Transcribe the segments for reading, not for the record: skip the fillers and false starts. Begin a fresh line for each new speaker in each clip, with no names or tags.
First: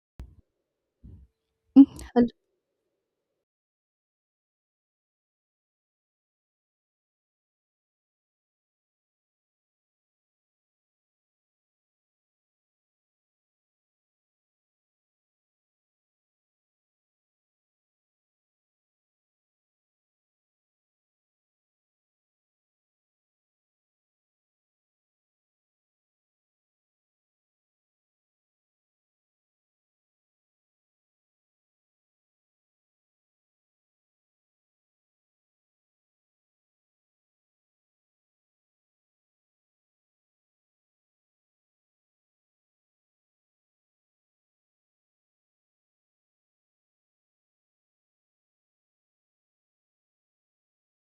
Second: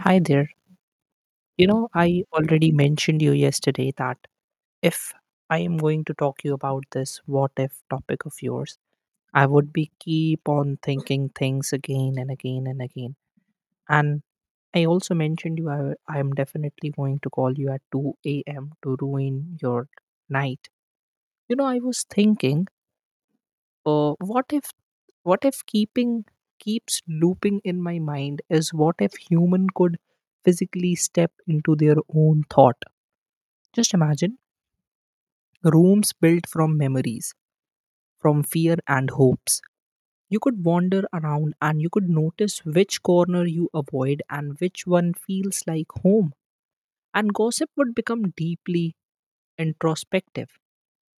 Hi there. You
Mm,
know, I
and
already mentioned you yesterday that if I am going to talk you about this what if topic of yours, I would be keep on thinking things again and again and again. And I also mentioned you I am definitely going to call you at 2 a.m. to ruin your night. You know, I was thinking, uh, what if what if keeping keeps looping in my mind is what if human could physically step into their own thought. Just imagine rooms built from memories, from fear and hopes. You could wander around and you could notice which corner you avoid and which one feels like home. And gossip would become deeply introspective.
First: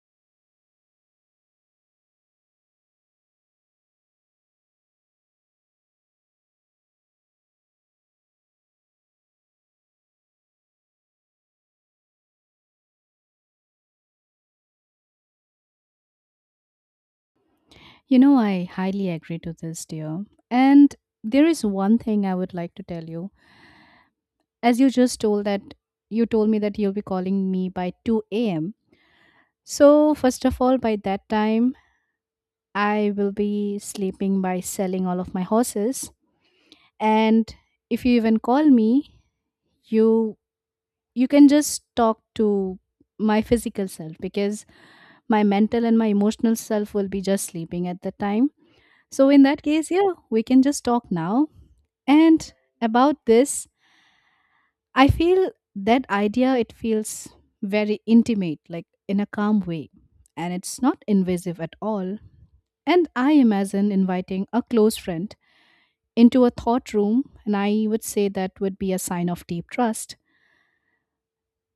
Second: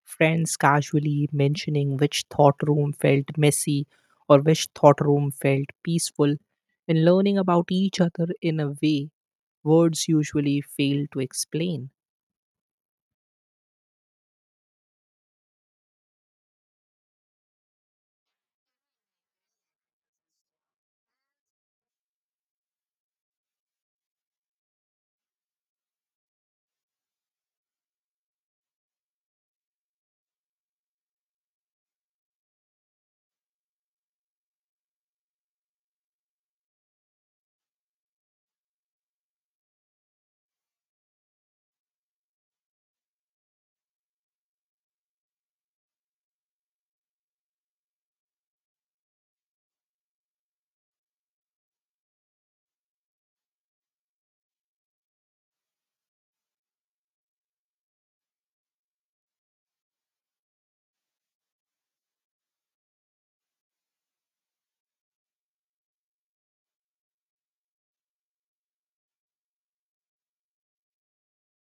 Friends casually mentioning which thought room felt messy or which thought room felt peaceful, and learning about each other in a way words usually fail to explain.
I highly agree to this, dear. And there is one thing I would like to tell you. As you just told that you told me that you'll be calling me by 2 a.m. So, first of all, by that time, I will be sleeping by selling all of my horses. And if you even call me, you you can just talk to my physical self because my mental and my emotional self will be just sleeping at the time. So in that case, yeah, we can just talk now. And about this, I feel that idea, it feels very intimate, like in a calm way. And it's not invasive at all. And I imagine inviting a close friend into a thought room, and I would say that would be a sign of deep trust.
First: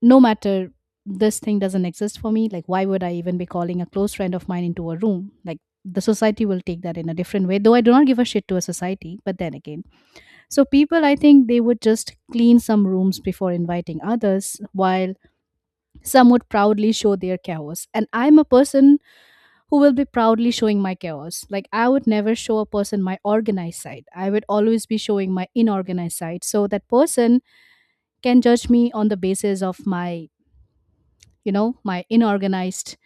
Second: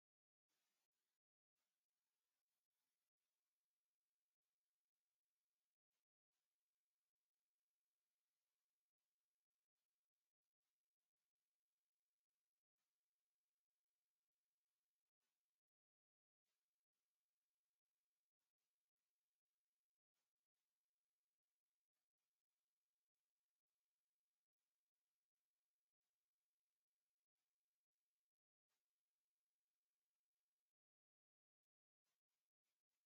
No matter this thing doesn't exist for me, like why would I even be calling a close friend of mine into a room? Like, the society will take that in a different way, though I do not give a shit to a society, but then again. So people, I think they would just clean some rooms before inviting others, while some would proudly show their chaos. And I'm a person who will be proudly showing my chaos. Like, I would never show a person my organized side. I would always be showing my inorganized side. So that person can judge me on the basis of my, you know, my inorganized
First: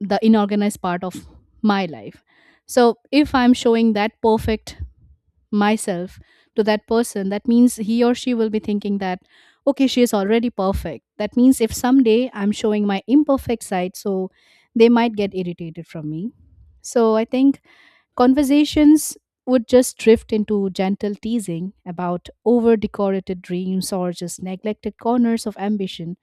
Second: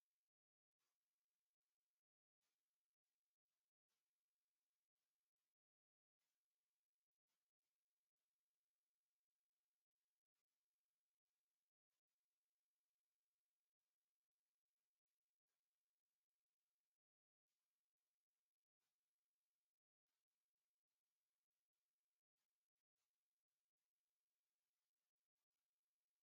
the inorganized part of my life. So if I'm showing that perfect myself to that person, that means he or she will be thinking that okay, she is already perfect. That means if someday I'm showing my imperfect side, so they might get irritated from me. So I think conversations would just drift into gentle teasing about over decorated dreams or just neglected corners of ambition,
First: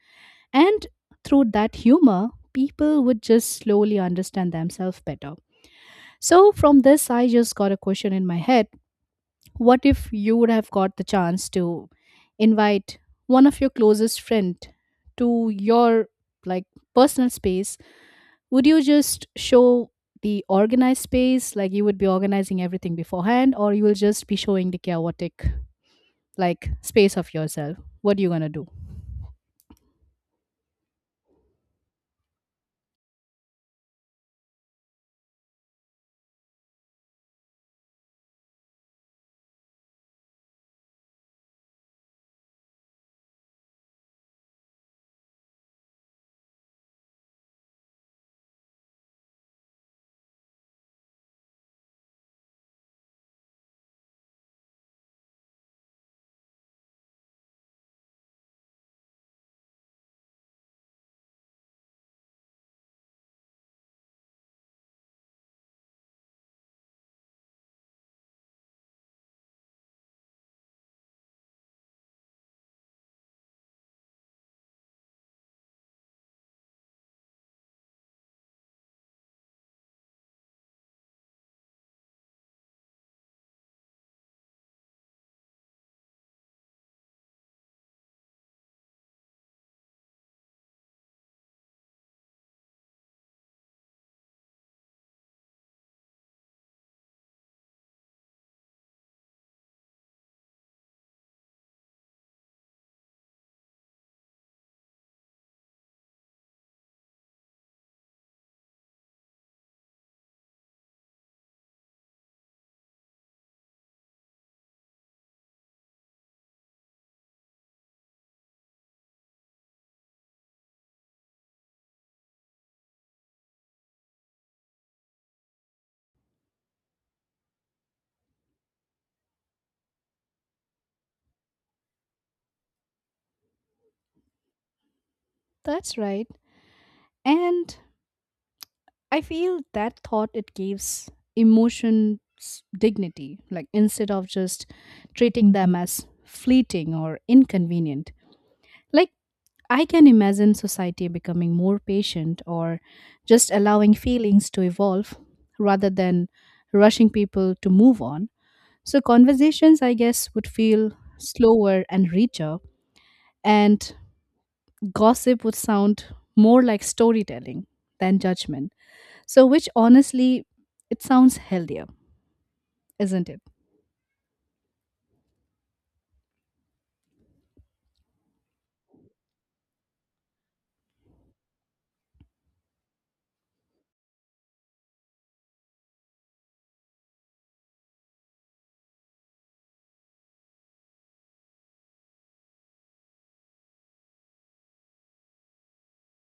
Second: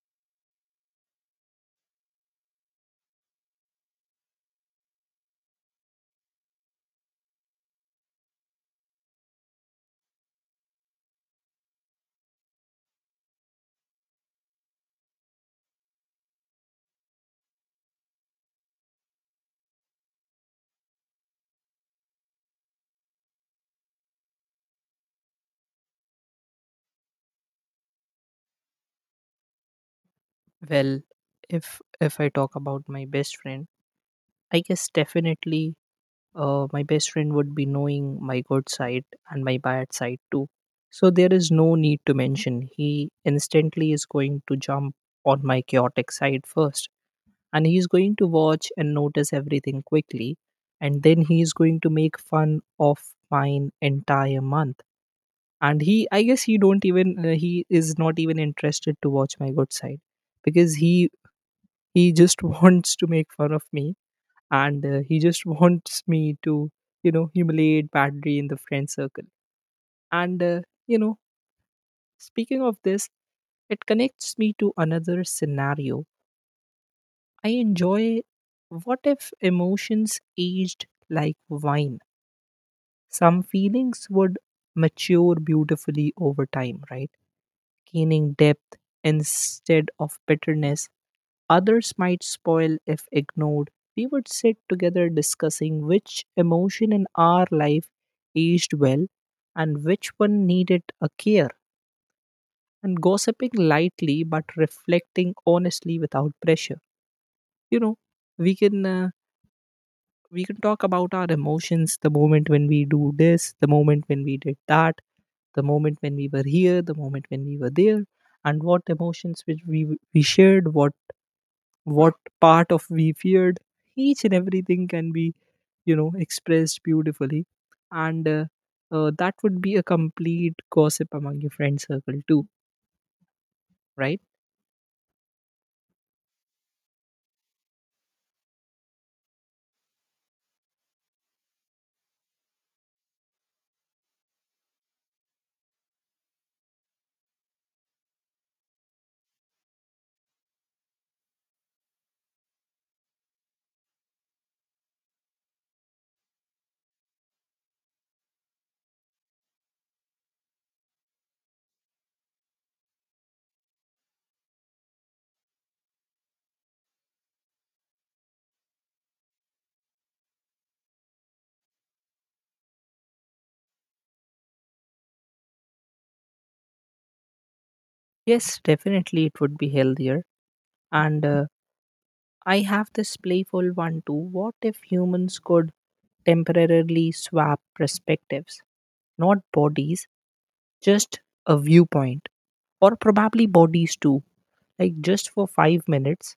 and through that humor, people would just slowly understand themselves better. So, from this, I just got a question in my head. What if you would have got the chance to invite one of your closest friend to your, like, personal space? Would you just show the organized space, like you would be organizing everything beforehand, or you will just be showing the chaotic, like, space of yourself? What are you gonna do?
Well, if I talk about my best friend, I guess definitely my best friend would be knowing my good side and my bad side too. So there is no need to mention. He instantly is going to jump on my chaotic side first. And he's going to watch and notice everything quickly. And then he's going to make fun of mine entire month. And he, I guess he don't even, he is not even interested to watch my good side because he just wants to make fun of me and he just wants me to humiliate badly in the friend circle and you know speaking of this, it connects me to another scenario I enjoy. What if emotions aged like wine? Some feelings would mature beautifully over time, right? Gaining depth instead of bitterness, others might spoil if ignored. We would sit together discussing which emotion in our life aged well and which one needed a care, and gossiping lightly but reflecting honestly without pressure. You know, we can. Uh, we can talk about our emotions, the moment when we do this, the moment when we did that, the moment when we were here, the moment when we were there, and what emotions which we shared, what part of we feared. Each and everything can be, you know, expressed beautifully, and that would be a complete gossip among your friend circle too, right?
That's right. And I feel that thought, it gives emotions dignity, like instead of just treating them as fleeting or inconvenient. Like, I can imagine society becoming more patient or just allowing feelings to evolve rather than rushing people to move on. So, conversations, I guess, would feel slower and richer, and gossip would sound more like storytelling than judgment. So, which honestly, it sounds healthier, isn't it?
Yes, definitely it would be healthier, and I have this playful one too. What if humans could temporarily swap perspectives? Not bodies, just a viewpoint, or probably bodies too, like just for 5 minutes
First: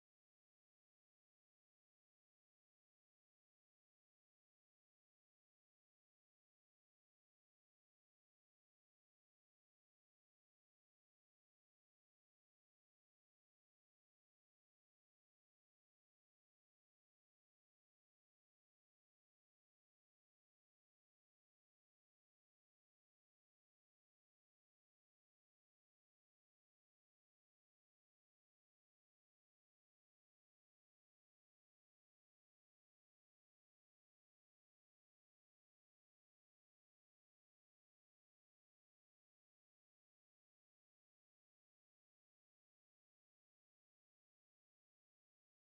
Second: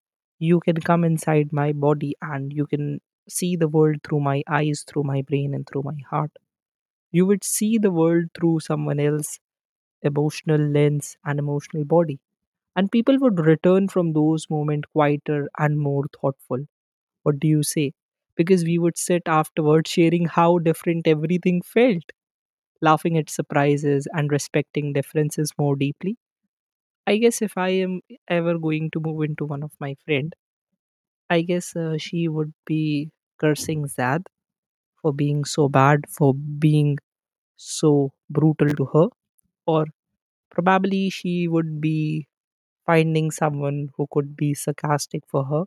you can come inside my body and you can see the world through my eyes, through my brain, and through my heart. You would see the world through someone else's emotional lens and emotional body, and people would return from those moments quieter and more thoughtful. What do you say? Because we would sit afterward sharing how different everything felt, laughing at surprises and respecting differences more deeply. I guess if I am ever going to move into one of my friends, I guess she would be cursing Zad for being so bad, for being so brutal to her, or probably she would be finding someone who could be sarcastic for her.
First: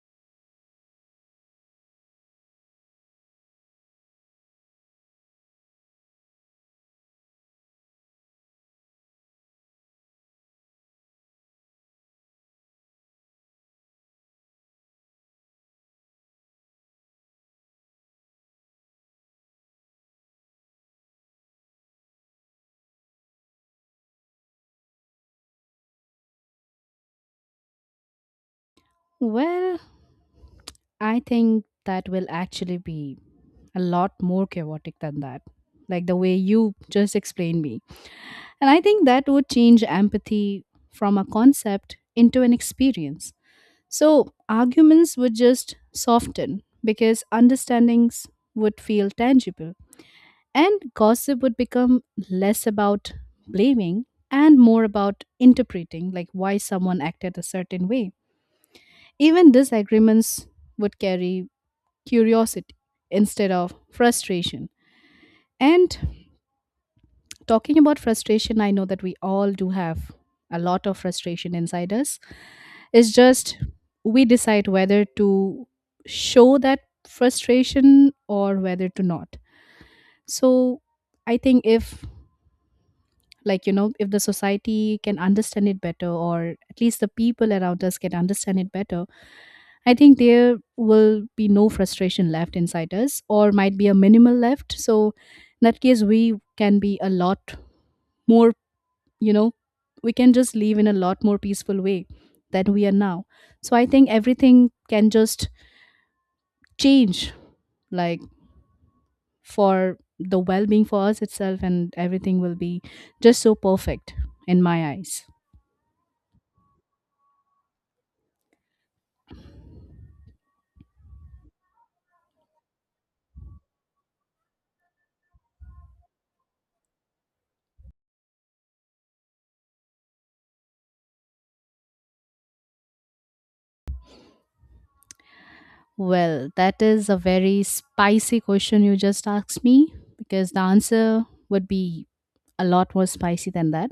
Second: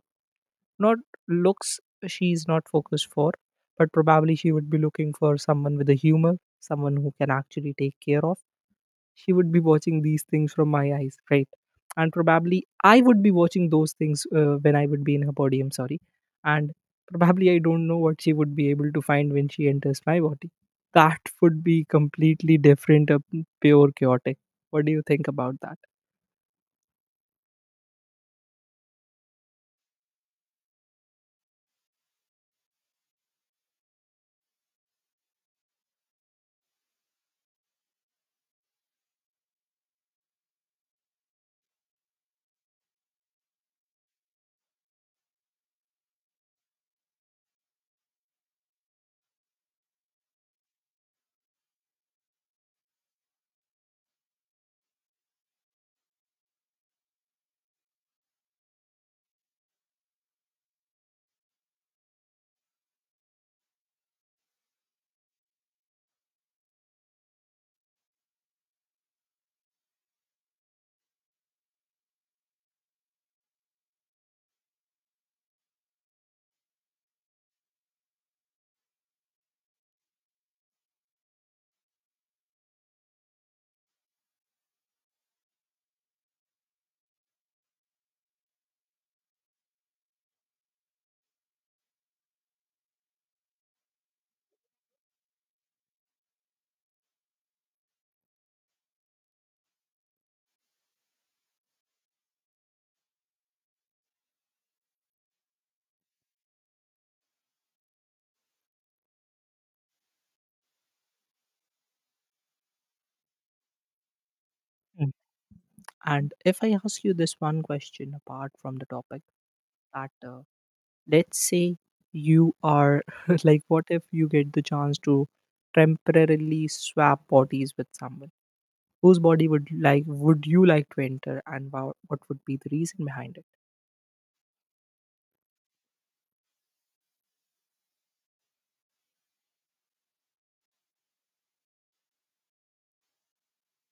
Not looks, she's not focused for, but probably she would be looking for someone with a humor, someone who can actually take care of. She would be watching these things from my eyes, right? And probably I would be watching those things, when I would be in her body, I'm sorry. And probably I don't know what she would be able to find when she enters my body. That would be completely different, pure chaotic. What do you think about that?
Well, I think that will actually be a lot more chaotic than that. Like the way you just explained me. And I think that would change empathy from a concept into an experience. So arguments would just soften because understandings would feel tangible. And gossip would become less about blaming and more about interpreting, like why someone acted a certain way. Even disagreements would carry curiosity instead of frustration. And talking about frustration, I know that we all do have a lot of frustration inside us. It's just we decide whether to show that frustration or whether to not. So I think if if the society can understand it better, or at least the people around us can understand it better, I think there will be no frustration left inside us, or might be a minimal left. So, in that case, more, you know, we can just live in a lot more peaceful way than we are now. So, I think everything can just change, like for the well being for us itself, and everything will be just so perfect in my
Mm.
eyes.
And if I ask you this one question apart from the topic, that let's say you are like, what if you get the chance to temporarily swap bodies with someone, whose body would like would you like to enter, and wow, what would be the reason behind it?
Well, that is a very spicy question you just asked me because the answer would be a lot more spicy than that.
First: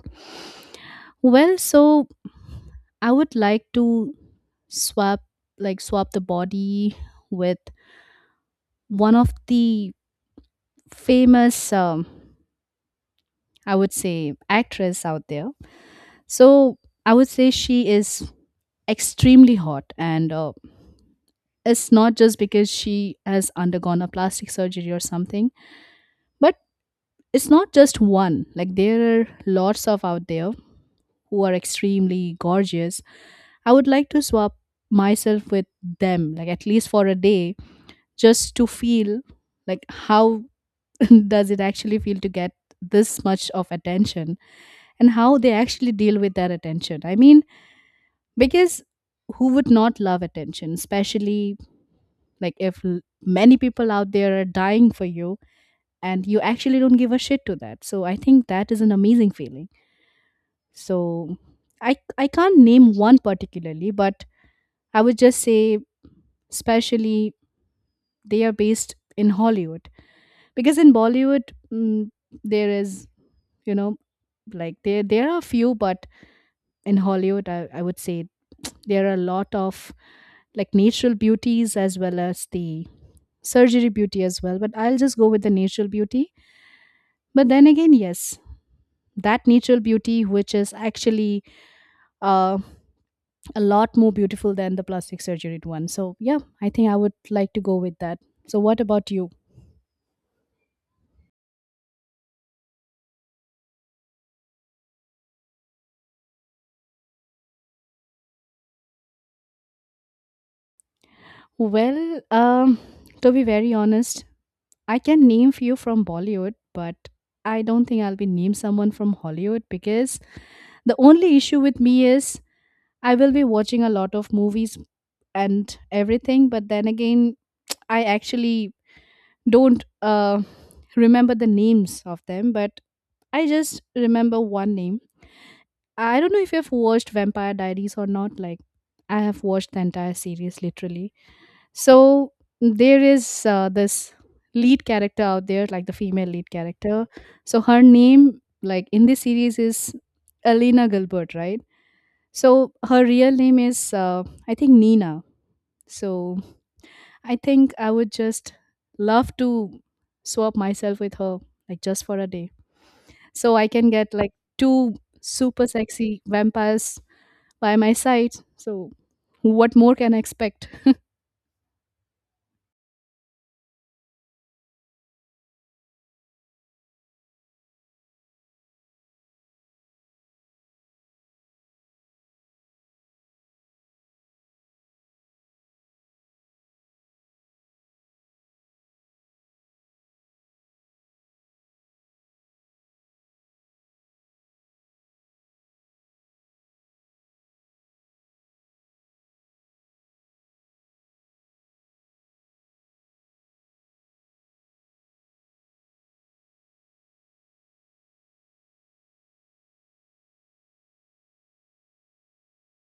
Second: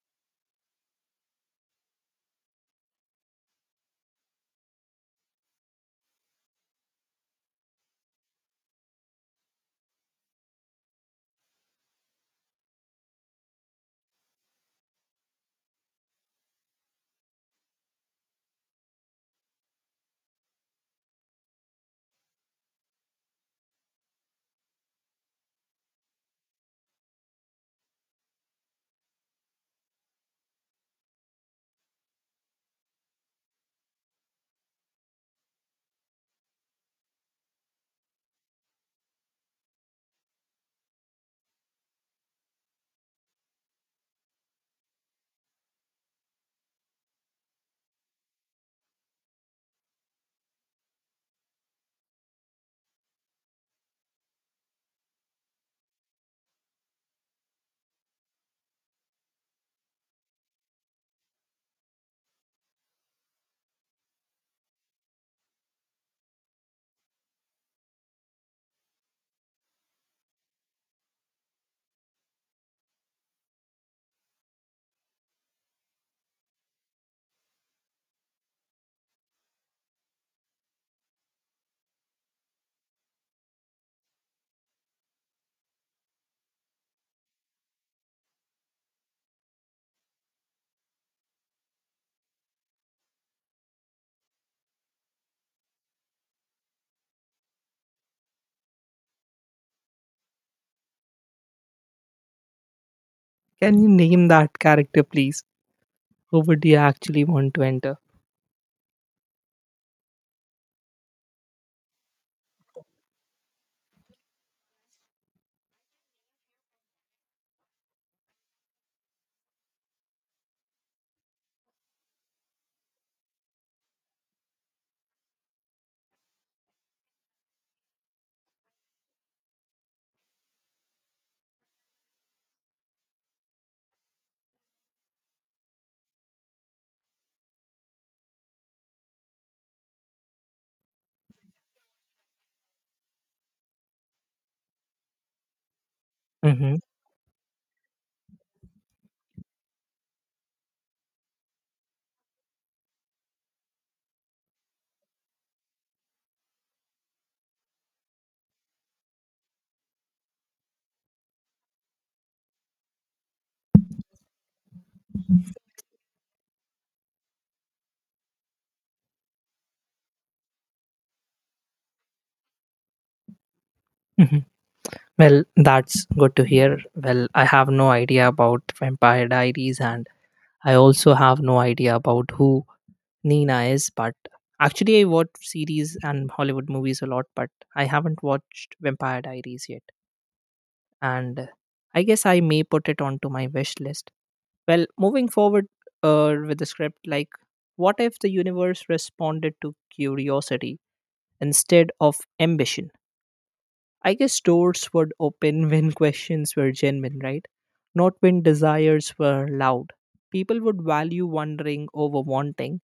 Well, so I would like to swap, the body with one of the famous, I would say, actress out there. So I would say she is extremely hot, and it's not just because she has undergone a plastic surgery or something, but it's not just one. Like, there are lots of out there who are extremely gorgeous. I would like to swap myself with them, like at least for a day, just to feel like how does it actually feel to get this much of attention and how they actually deal with their attention. I mean, because who would not love attention, especially like if many people out there are dying for you and you actually don't give a shit to that. So I think that is an amazing feeling. So I can't name one particularly, but I would just say, especially, they are based in Hollywood, because in Bollywood, mm, there is, you know, like, there are few, but in Hollywood, I would say there are a lot of like natural beauties as well as the surgery beauty as well, but I'll just go with the natural beauty. But then again, yes, that natural beauty which is actually uh, a lot more beautiful than the plastic surgery one. So yeah, I think I would like to go with that. So what about you?
Can you name that character please, who would you actually want to enter?
Well, to be very honest, I can name few from Bollywood, but I don't think I'll be named someone from Hollywood because the only issue with me is I will be watching a lot of movies and everything, but then again, I actually don't remember the names of them, but I just remember one name. I don't know if you've watched Vampire Diaries or not. Like, I have watched the entire series literally. So there is, this lead character out there, like the female lead
Hmm.
character. So her name, like in this series, is Alina Gilbert, right? So her real name is, I think, Nina. So I think I would just love to swap myself with her, like just for a day, so I can get like two super sexy vampires by my side. So what more can I expect?
Hmm. Well, that's good to hear. Well, I have no idea about Vampire Diaries, and I also have no idea about who Nina is, but actually I watch series and Hollywood movies a lot, but I haven't watched Vampire Diaries yet. And I guess I may put it onto my wish list. Well, moving forward with the script, like, what if the universe responded to curiosity instead of ambition? I guess doors would open when questions were genuine, right? Not when desires were loud. People would value wondering over wanting,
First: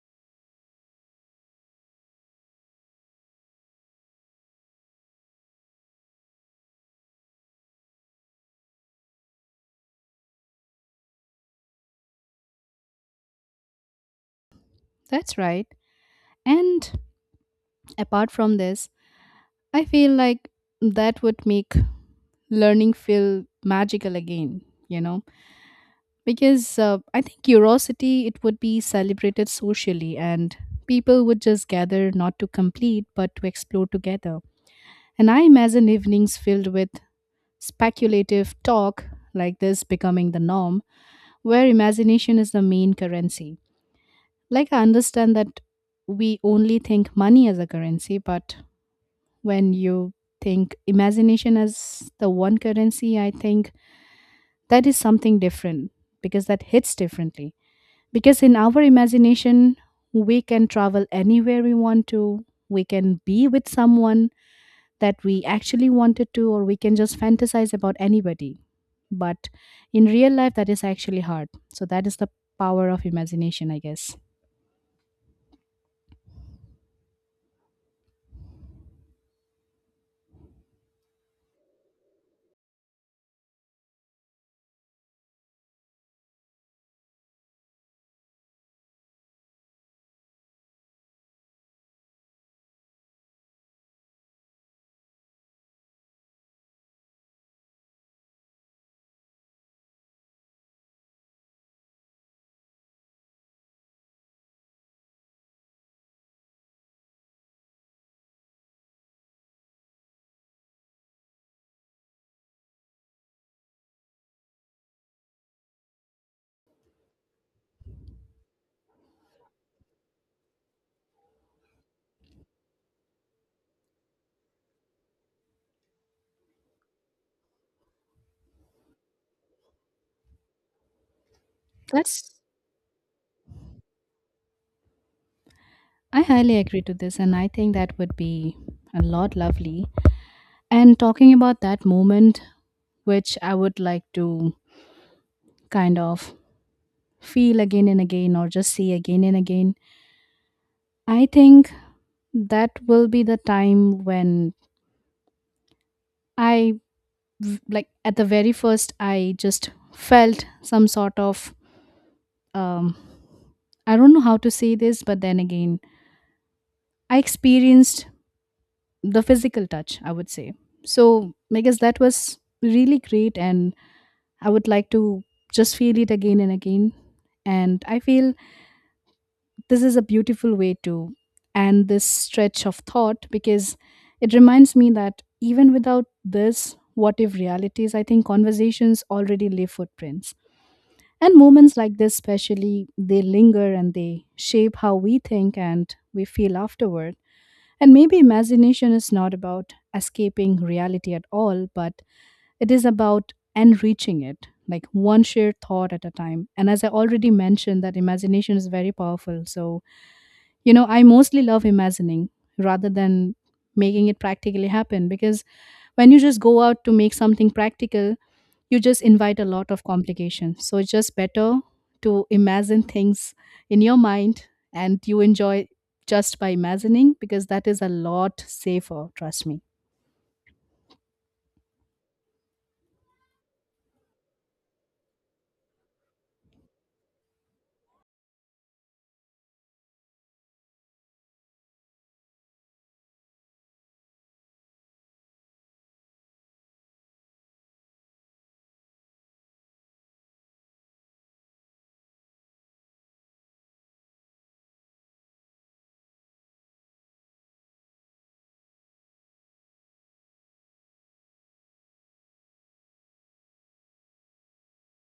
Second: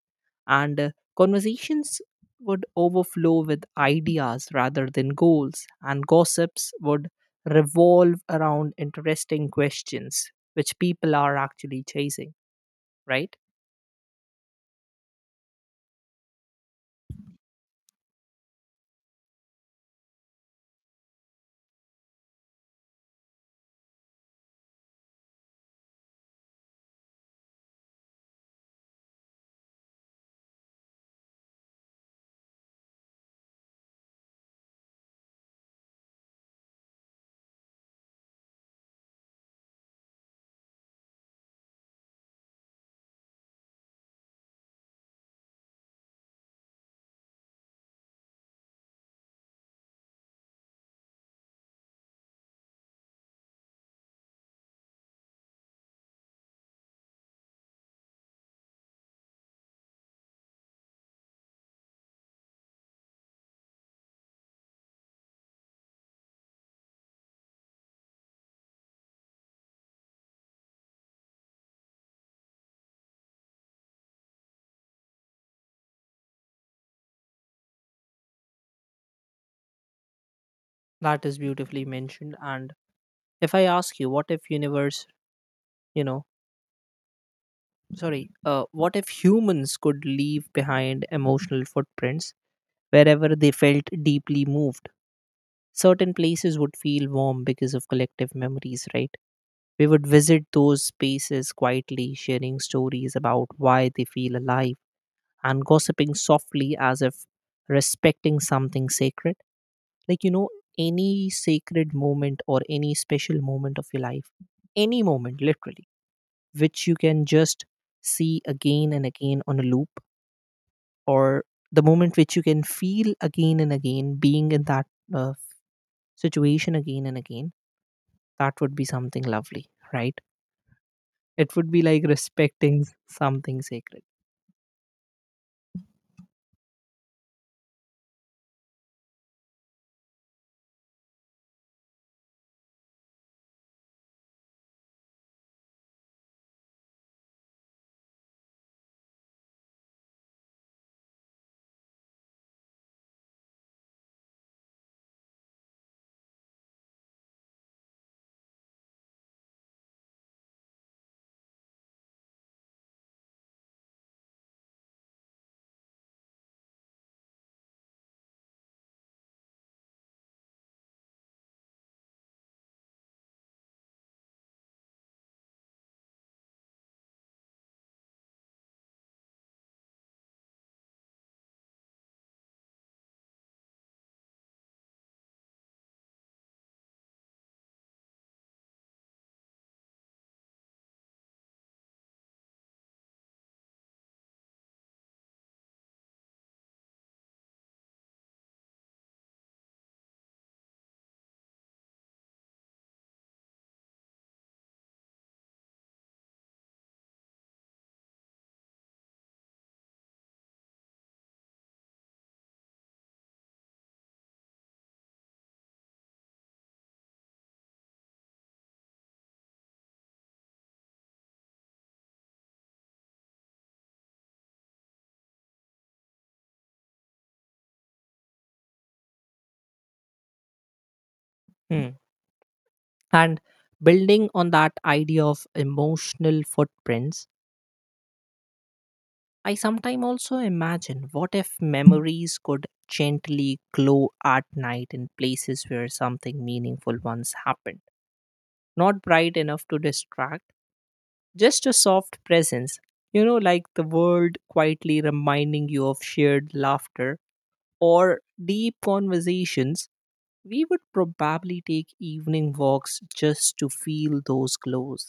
and conversations would overflow with ideas rather than goals, and gossips would revolve around interesting questions which people are actually chasing, right?
That's right. And apart from this, I feel like that would make learning feel magical again, you know, because I think curiosity, it would be celebrated socially, and people would just gather not to complete but to explore together. And I imagine evenings filled with speculative talk like this becoming the norm, where imagination is the main currency. Like, I understand that we only think money as a currency, but when you think imagination as the one currency, I think that is something different because that hits differently. Because in our imagination, we can travel anywhere we want to, we can be with someone that we actually wanted to, or we can just fantasize about anybody. But in real life, that is actually hard. So, that is the power of imagination, I guess.
That is beautifully mentioned. And if I ask you, what if universe, you know, sorry, what if humans could leave behind emotional footprints wherever they felt deeply moved? Certain places would feel warm because of collective memories, right? We would visit those spaces quietly, sharing stories about why they feel alive and gossiping softly as if respecting something sacred. Like, you know, any sacred moment or any special moment of your life, any moment literally, which you can just see again and again on a loop, or the moment which you can feel again and again, being in that uh, situation again and again, that would be something lovely, right? It would be like
That's
respecting something sacred.
I highly agree to this, and I think that would be a lot lovely. And talking about that moment, which I would like to kind of feel again and again or just see again and again, I think that will be the time when I, like, at the very first, I just felt some sort of, um, I don't know how to say this, but then again, I experienced the physical touch, I would say. So, I guess that was really great, and I would like to just feel it again and again. And I feel This is a beautiful way to end this stretch of thought because it reminds me that even without this what if realities, I think conversations already leave footprints. And moments like this, especially, they linger and they shape how we think and we feel afterward. And maybe imagination is not about escaping reality at all, but it is about enriching it, like one shared thought at a time. And as I already mentioned, that imagination is very powerful. So, I mostly love imagining rather than making it practically happen because when you just go out to make something practical, you just invite a lot of complications. So it's just better to imagine things in your mind and you enjoy just by imagining because that is a lot safer, trust me.
Hmm. And building on that idea of emotional footprints, I sometimes also imagine what if memories could gently glow at night in places where something meaningful once happened. Not bright enough to distract, just a soft presence. You know, like the world quietly reminding you of shared laughter or deep conversations. We would probably take evening walks just to feel those glows,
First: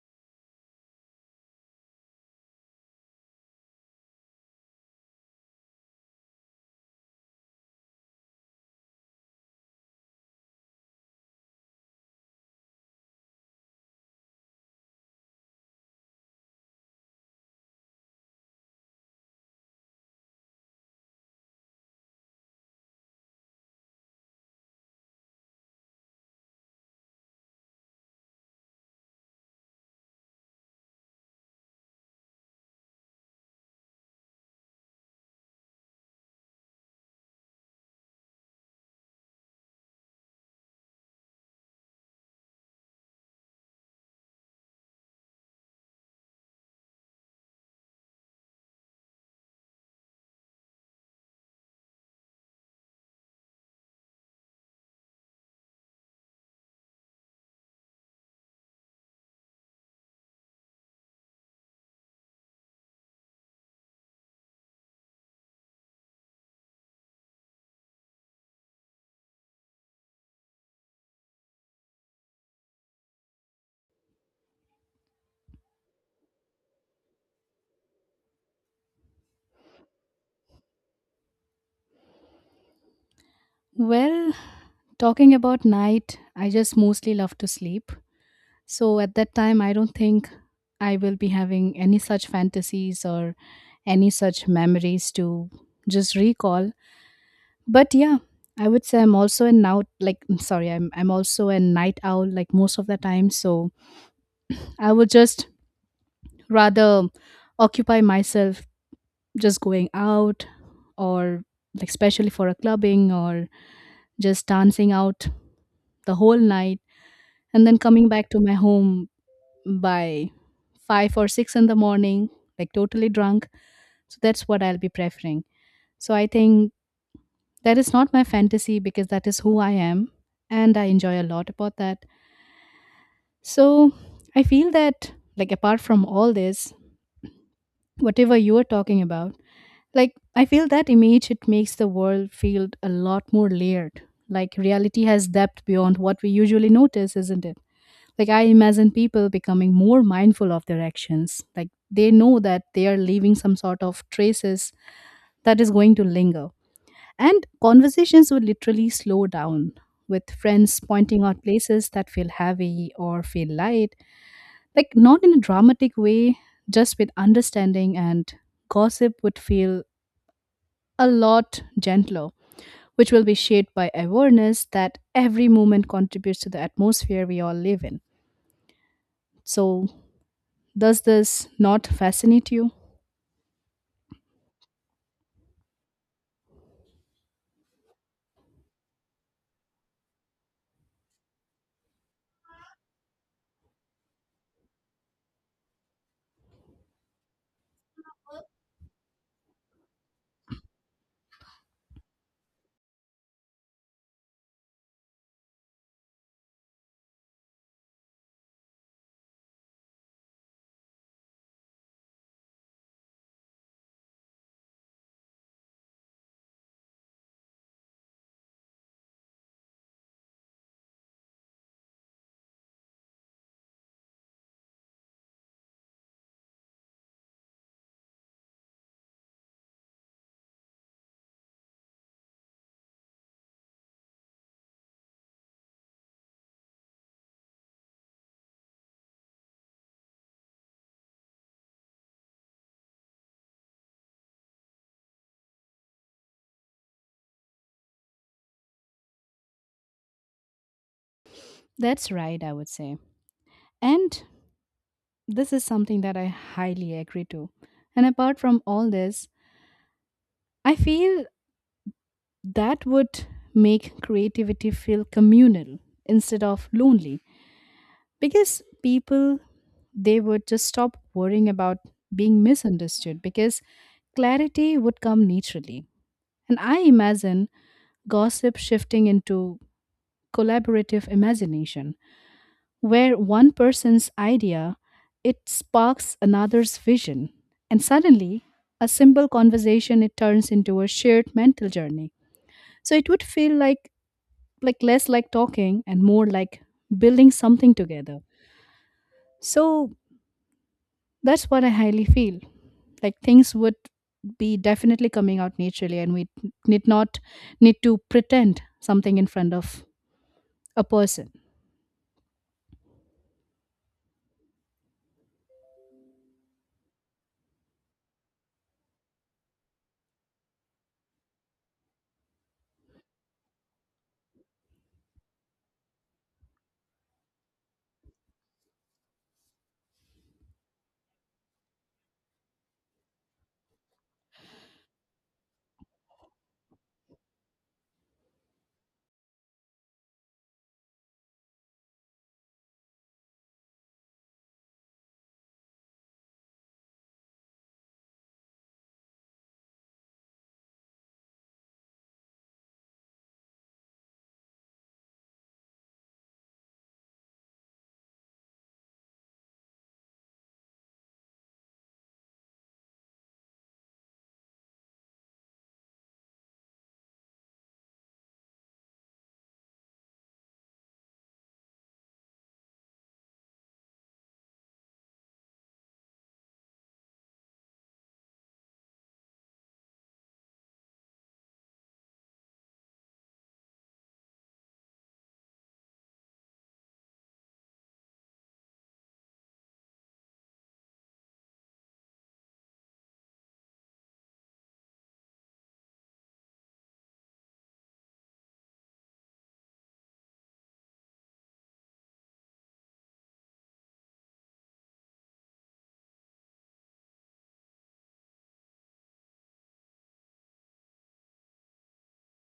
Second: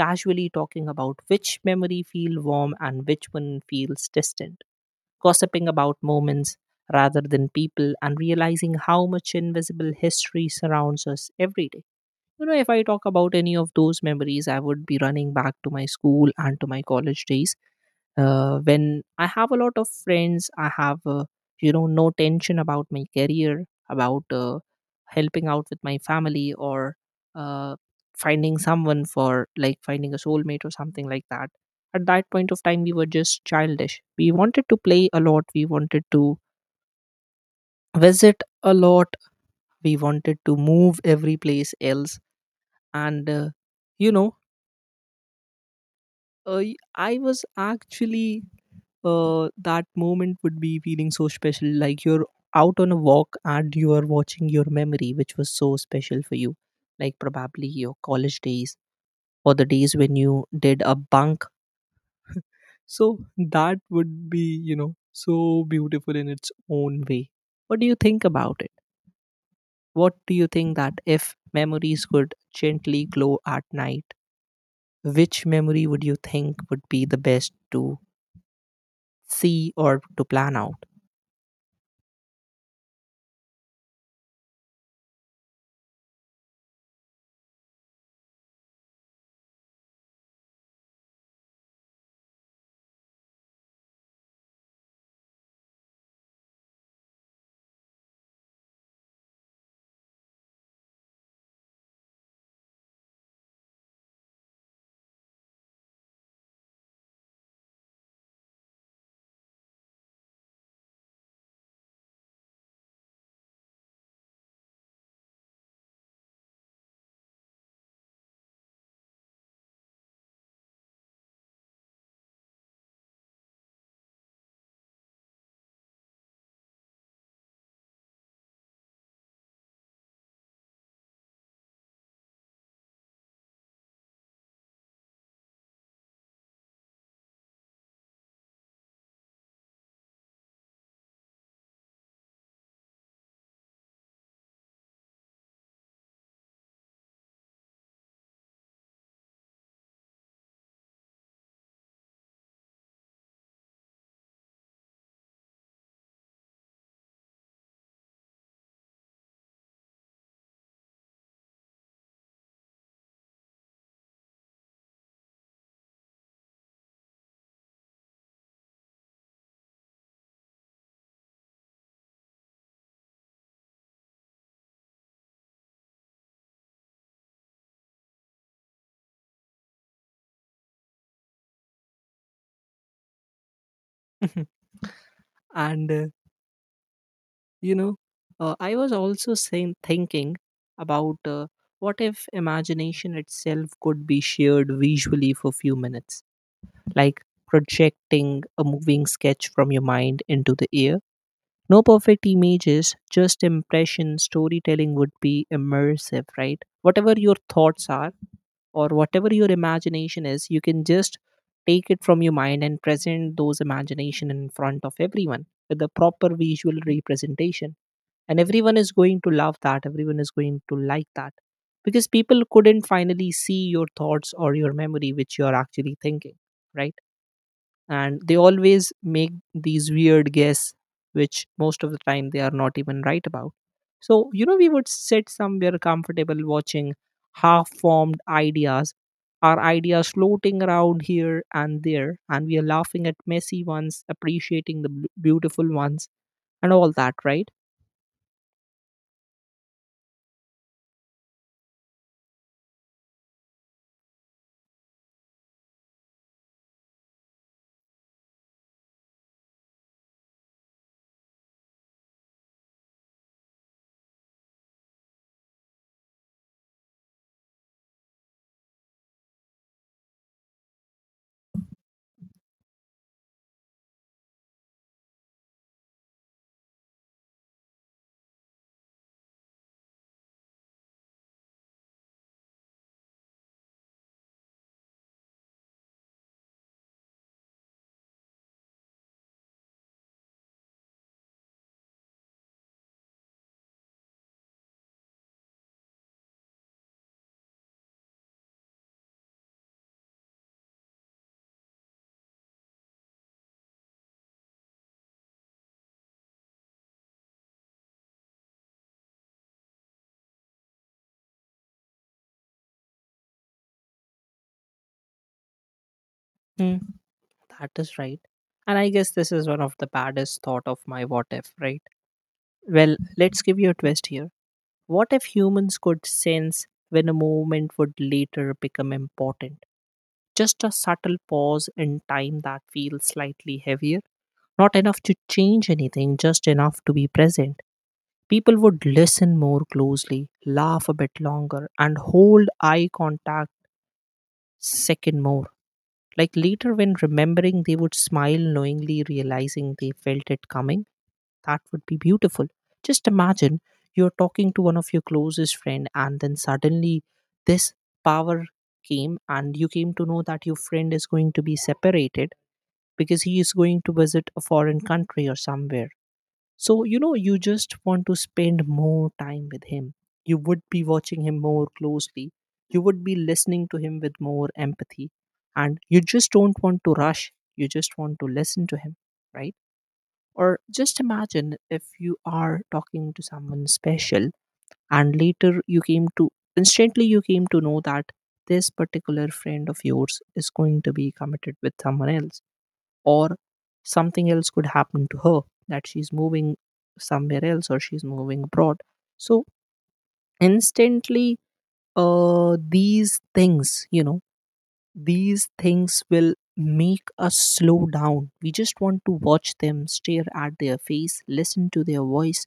casually talking about which memory feel warm and which one feels distant, gossiping about moments rather than people and realizing how much invisible history surrounds us every day. You know, if I talk about any of those memories, I would be running back to my school and to my college days, when I have a lot of friends, I have, you know, no tension about my career, about helping out with my family, or uh, finding someone for, like, finding a soulmate or something like that. At that point of time, we were just childish. We wanted to play a lot. We wanted to visit a lot. We wanted to move every place else, and you know Uh, y- I was actually, that moment would be feeling so special. Like you're out on a walk and you are watching your memory, which was so special for you. Like probably your college days, or the days when you did a bunk. So that would be, you know, so beautiful in its own way. What do you think about it? What do you think that if memories could gently glow at night, which memory would you think would be the best to see or to plan out?
Well, talking about night, I just mostly love to sleep. So at that time, I don't think I will be having any such fantasies or any such memories to just recall. But yeah, I would say, I'm sorry, I'm also a night owl like most of the time. So I would just rather occupy myself just going out or like especially for a clubbing or just dancing out the whole night and then coming back to my home by 5 or 6 in the morning, like totally drunk. So that's what I'll be preferring. So I think that is not my fantasy because that is who I am and I enjoy a lot about that. So I feel that, like, apart from all this, whatever you are talking about, like I feel that image it makes the world feel a lot more layered. Like reality has depth beyond what we usually notice, isn't it? Like I imagine people becoming more mindful of their actions. Like they know that they are leaving some sort of traces that is going to linger. And conversations would literally slow down with friends pointing out places that feel heavy or feel light, like not in a dramatic way, just with understanding, and gossip would feel a lot gentler, which will be shaped by awareness that every moment contributes to the atmosphere we all live in. So, does this not fascinate you?
and you know I was also saying thinking about what if imagination itself could be shared visually for few minutes, like projecting a moving sketch from your mind into the air? No perfect images, just impression. Storytelling would be immersive, right? Whatever your thoughts are, or whatever your imagination is, you can just take it from your mind and present those imagination in front of everyone with a proper visual representation, and everyone is going to love that, everyone is going to like that, because people couldn't finally see your thoughts or your memory which you are actually thinking, right? And they always make these weird guess, which most of the time they are not even right about. So, you know, we would sit somewhere comfortable watching half formed ideas, our ideas floating around here and there, and we are laughing at messy ones, appreciating the beautiful ones and all that, right?
That's right, I would say. And this is something that I highly agree to. And apart from all this, I feel that would make creativity feel communal instead of lonely because people, they would just stop worrying about being misunderstood because clarity would come naturally, and I imagine gossip shifting into collaborative imagination where one person's idea it sparks another's vision, and suddenly a simple conversation it turns into a shared mental journey. So it would feel like less like talking and more like building something together. So that's what I highly feel. Like things would be definitely coming out naturally, and we need not need to pretend something in front of a person.
Hmm, that is right. And I guess this is one of the baddest thought of my what if, right? Well, let's give you a twist here. What if humans could sense when a movement would later become important? Just a subtle pause in time that feels slightly heavier, not enough to change anything, just enough to be present. People would listen more closely, laugh a bit longer, and hold eye contact second more. Like later, when remembering, they would smile knowingly, realizing they felt it coming. That would be beautiful. Just imagine you're talking to one of your closest friend, and then suddenly this power came and you came to know that your friend is going to be separated because he is going to visit a foreign country or somewhere. So, you know, you just want to spend more time with him. You would be watching him more closely. You would be listening to him with more empathy. And you just don't want to rush. You just want to listen to him, right? Or just imagine if you are talking to someone special and later you came to instantly you came to know that this particular friend of yours is going to be committed with someone else, or something else could happen to her, that she's moving somewhere else, or she's moving abroad. So, instantly, these things, you know, these things will make us slow down. We just want to watch them, stare at their face, listen to their voice,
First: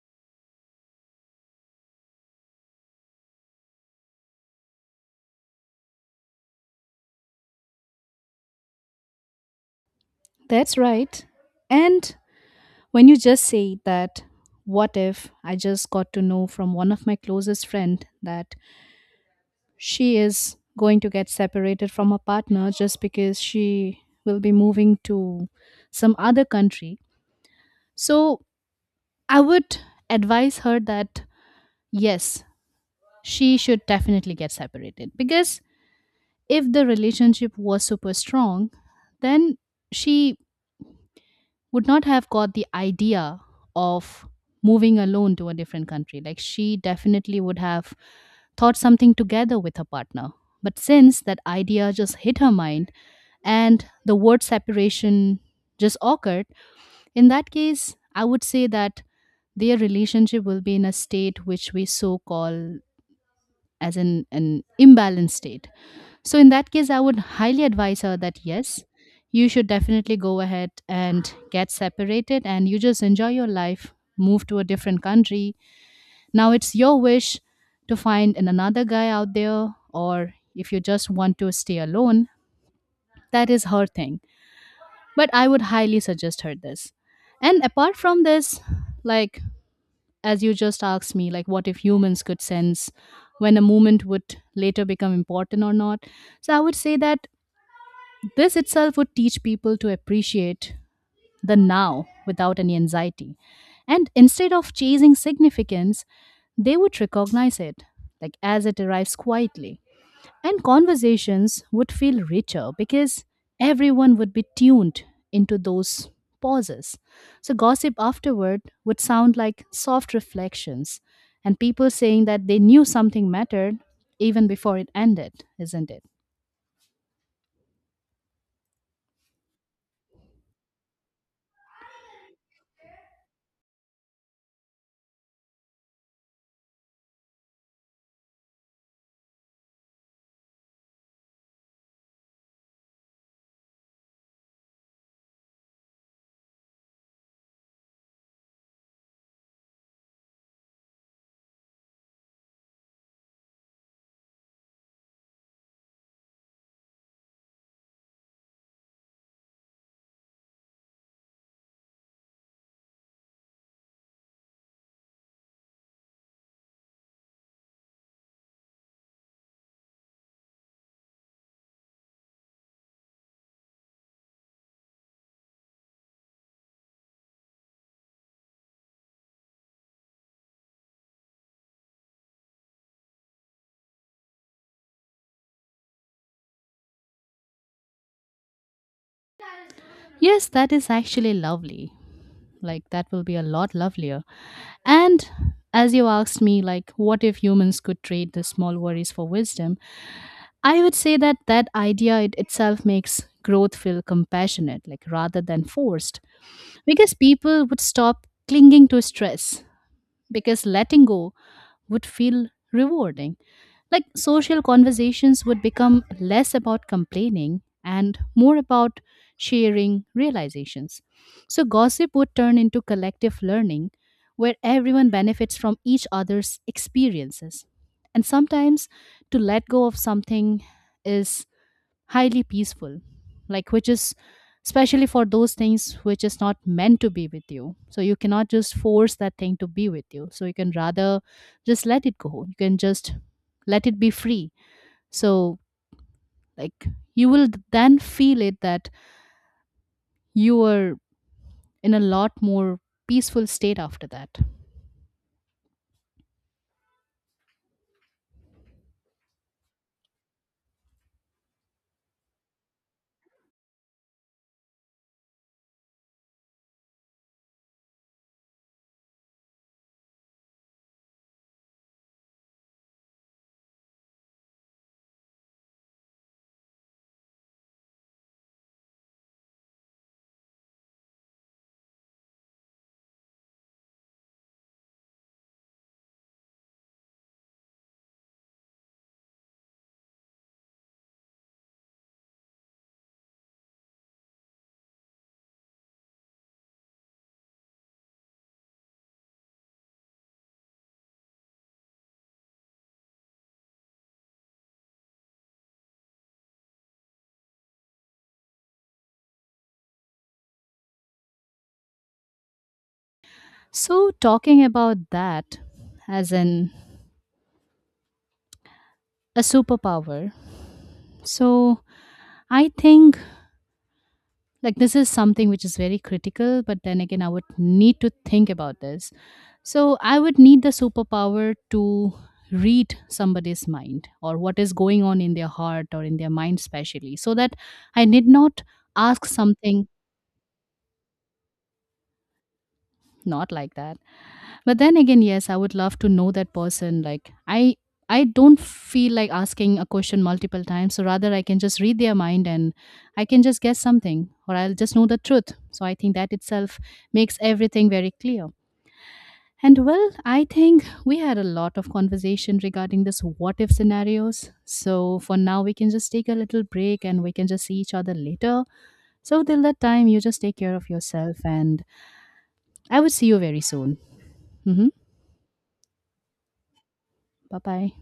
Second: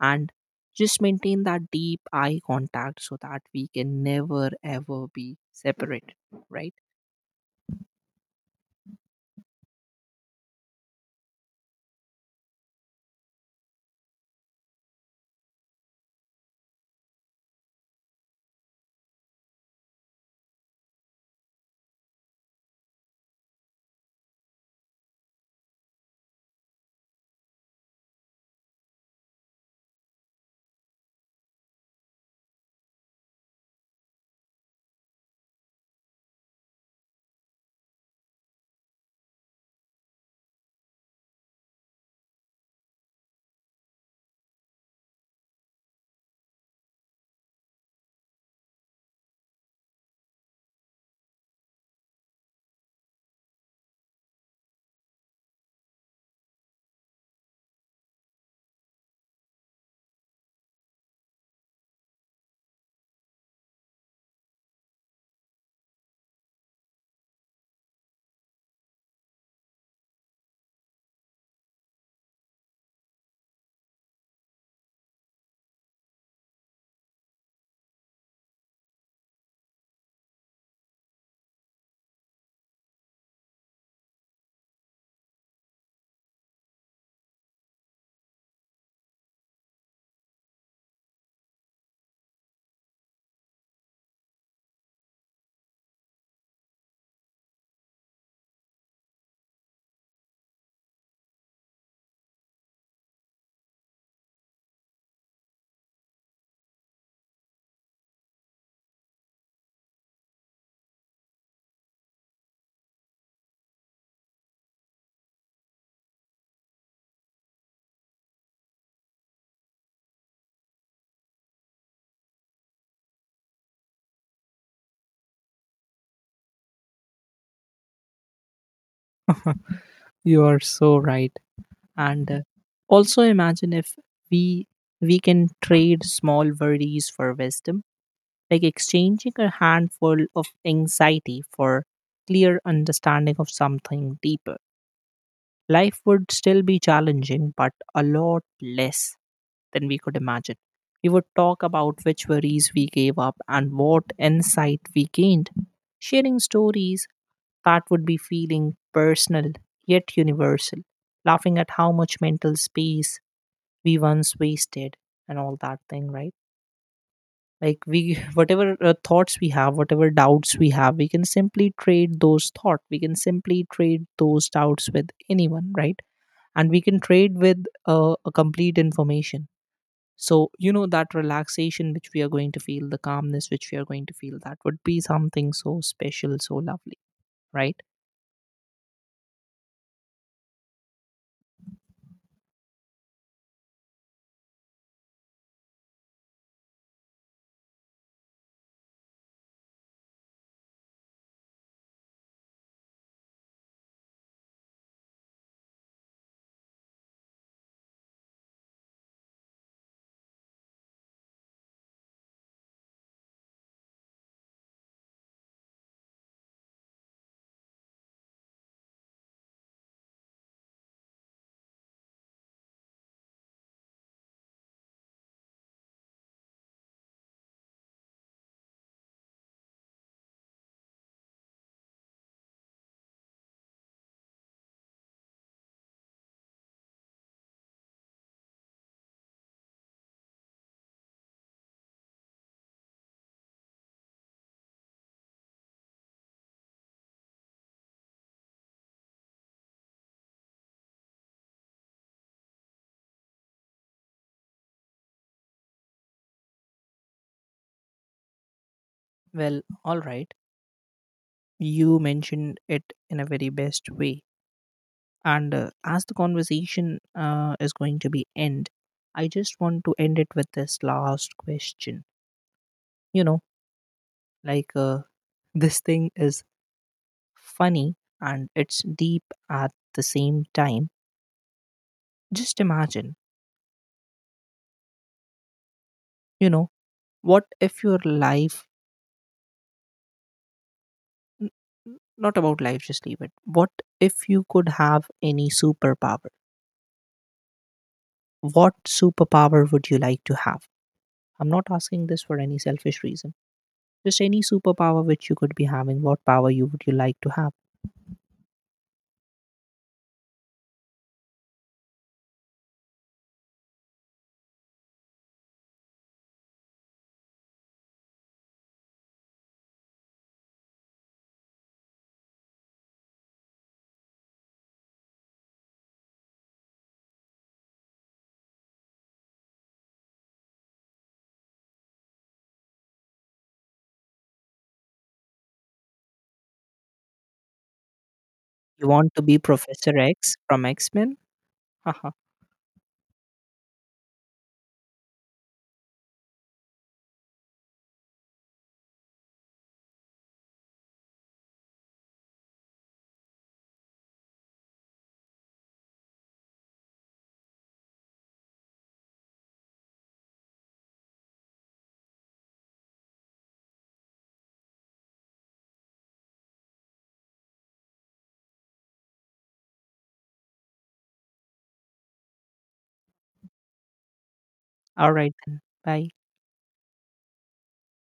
and just maintain that deep eye contact so that we can never ever be separated, right?
That's right. And when you just say that, what if I just got to know from one of my closest friend that she is going to get separated from her partner just because she will be moving to some other country. So I would advise her that yes, she should definitely get separated because if the relationship was super strong, then she would not have got the idea of moving alone to a different country. Like she definitely would have thought something together with her partner. But since that idea just hit her mind and the word separation just occurred, in that case, I would say that their relationship will be in a state which we so call as an imbalanced state. So, in that case, I would highly advise her that yes, you should definitely go ahead and get separated and you just enjoy your life, move to a different country. Now, it's your wish to find another guy out there, or if you just want to stay alone, that is her thing. But I would highly suggest her this. And apart from this, like as you just asked me, like what if humans could sense when a movement would later become important or not? So I would say that this itself would teach people to appreciate the now without any anxiety. And instead of chasing significance, they would recognize it, like as it arrives quietly. And conversations would feel richer because everyone would be tuned into those pauses. So, gossip afterward would sound like soft reflections and people saying that they knew something mattered even before it ended, isn't it?
You are so right. And also imagine if we we can trade small worries for wisdom, like exchanging a handful of anxiety for clear understanding of something deeper. Life would still be challenging, but a lot less than we could imagine. We would talk about which worries we gave up and what insight we gained, sharing stories that would be feeling personal yet universal, laughing at how much mental space we once wasted and all that thing, right? Like, we whatever thoughts we have, whatever doubts we have, we can simply trade those thought, we can simply trade those doubts with anyone, right? And we can trade with a complete information. So you know that relaxation which we are going to feel, the calmness which we are going to feel, that would be something so special, so lovely, right?
Yes, that is actually lovely. Like that will be a lot lovelier. And as you asked me, like, what if humans could trade the small worries for wisdom? I would say that that idea it itself makes growth feel compassionate, like rather than forced, because people would stop clinging to stress because letting go would feel rewarding. Like social conversations would become less about complaining and more about sharing realizations. So gossip would turn into collective learning where everyone benefits from each other's experiences. And sometimes to let go of something is highly peaceful, like which is especially for those things which is not meant to be with you, so you cannot just force that thing to be with you, so you can rather just let it go, you can just let it be free. So, like, you will then feel it that you are in a lot more peaceful state after that.
Well, all right, you mentioned it in a very best way. And as the conversation is going to be end, I just want to end it with this last question. You know, like, this thing is funny and it's deep at the same time. Just imagine, you know, what if your n- not about life, just leave it, what if you could have any superpower, what superpower would you like to have? I'm not asking this for any selfish reason. Just any superpower which you could be having, what power you would you like to have?
So talking about that, as an a superpower, so I think like this is something which is very critical, but then again I would need to think about this. So I would need the superpower to read somebody's mind or what is going on in their heart or in their mind, especially, so that I did not
You want to
ask
be
something.
Professor X from X-Men? Haha.
Not like that, but then again, yes, I would love to know that person. Like I don't feel like asking a question multiple times, so rather I can just read their mind and I can just guess something or I'll just know the truth. So I think that itself makes everything very clear. And well, I think we had a lot of conversation regarding this what if scenarios. So for now, we can just take a little break and we can just see each other later. So till that time, you just take care of yourself and I will see you very soon. Mm-hmm.
All right then. Bye.
Bye bye.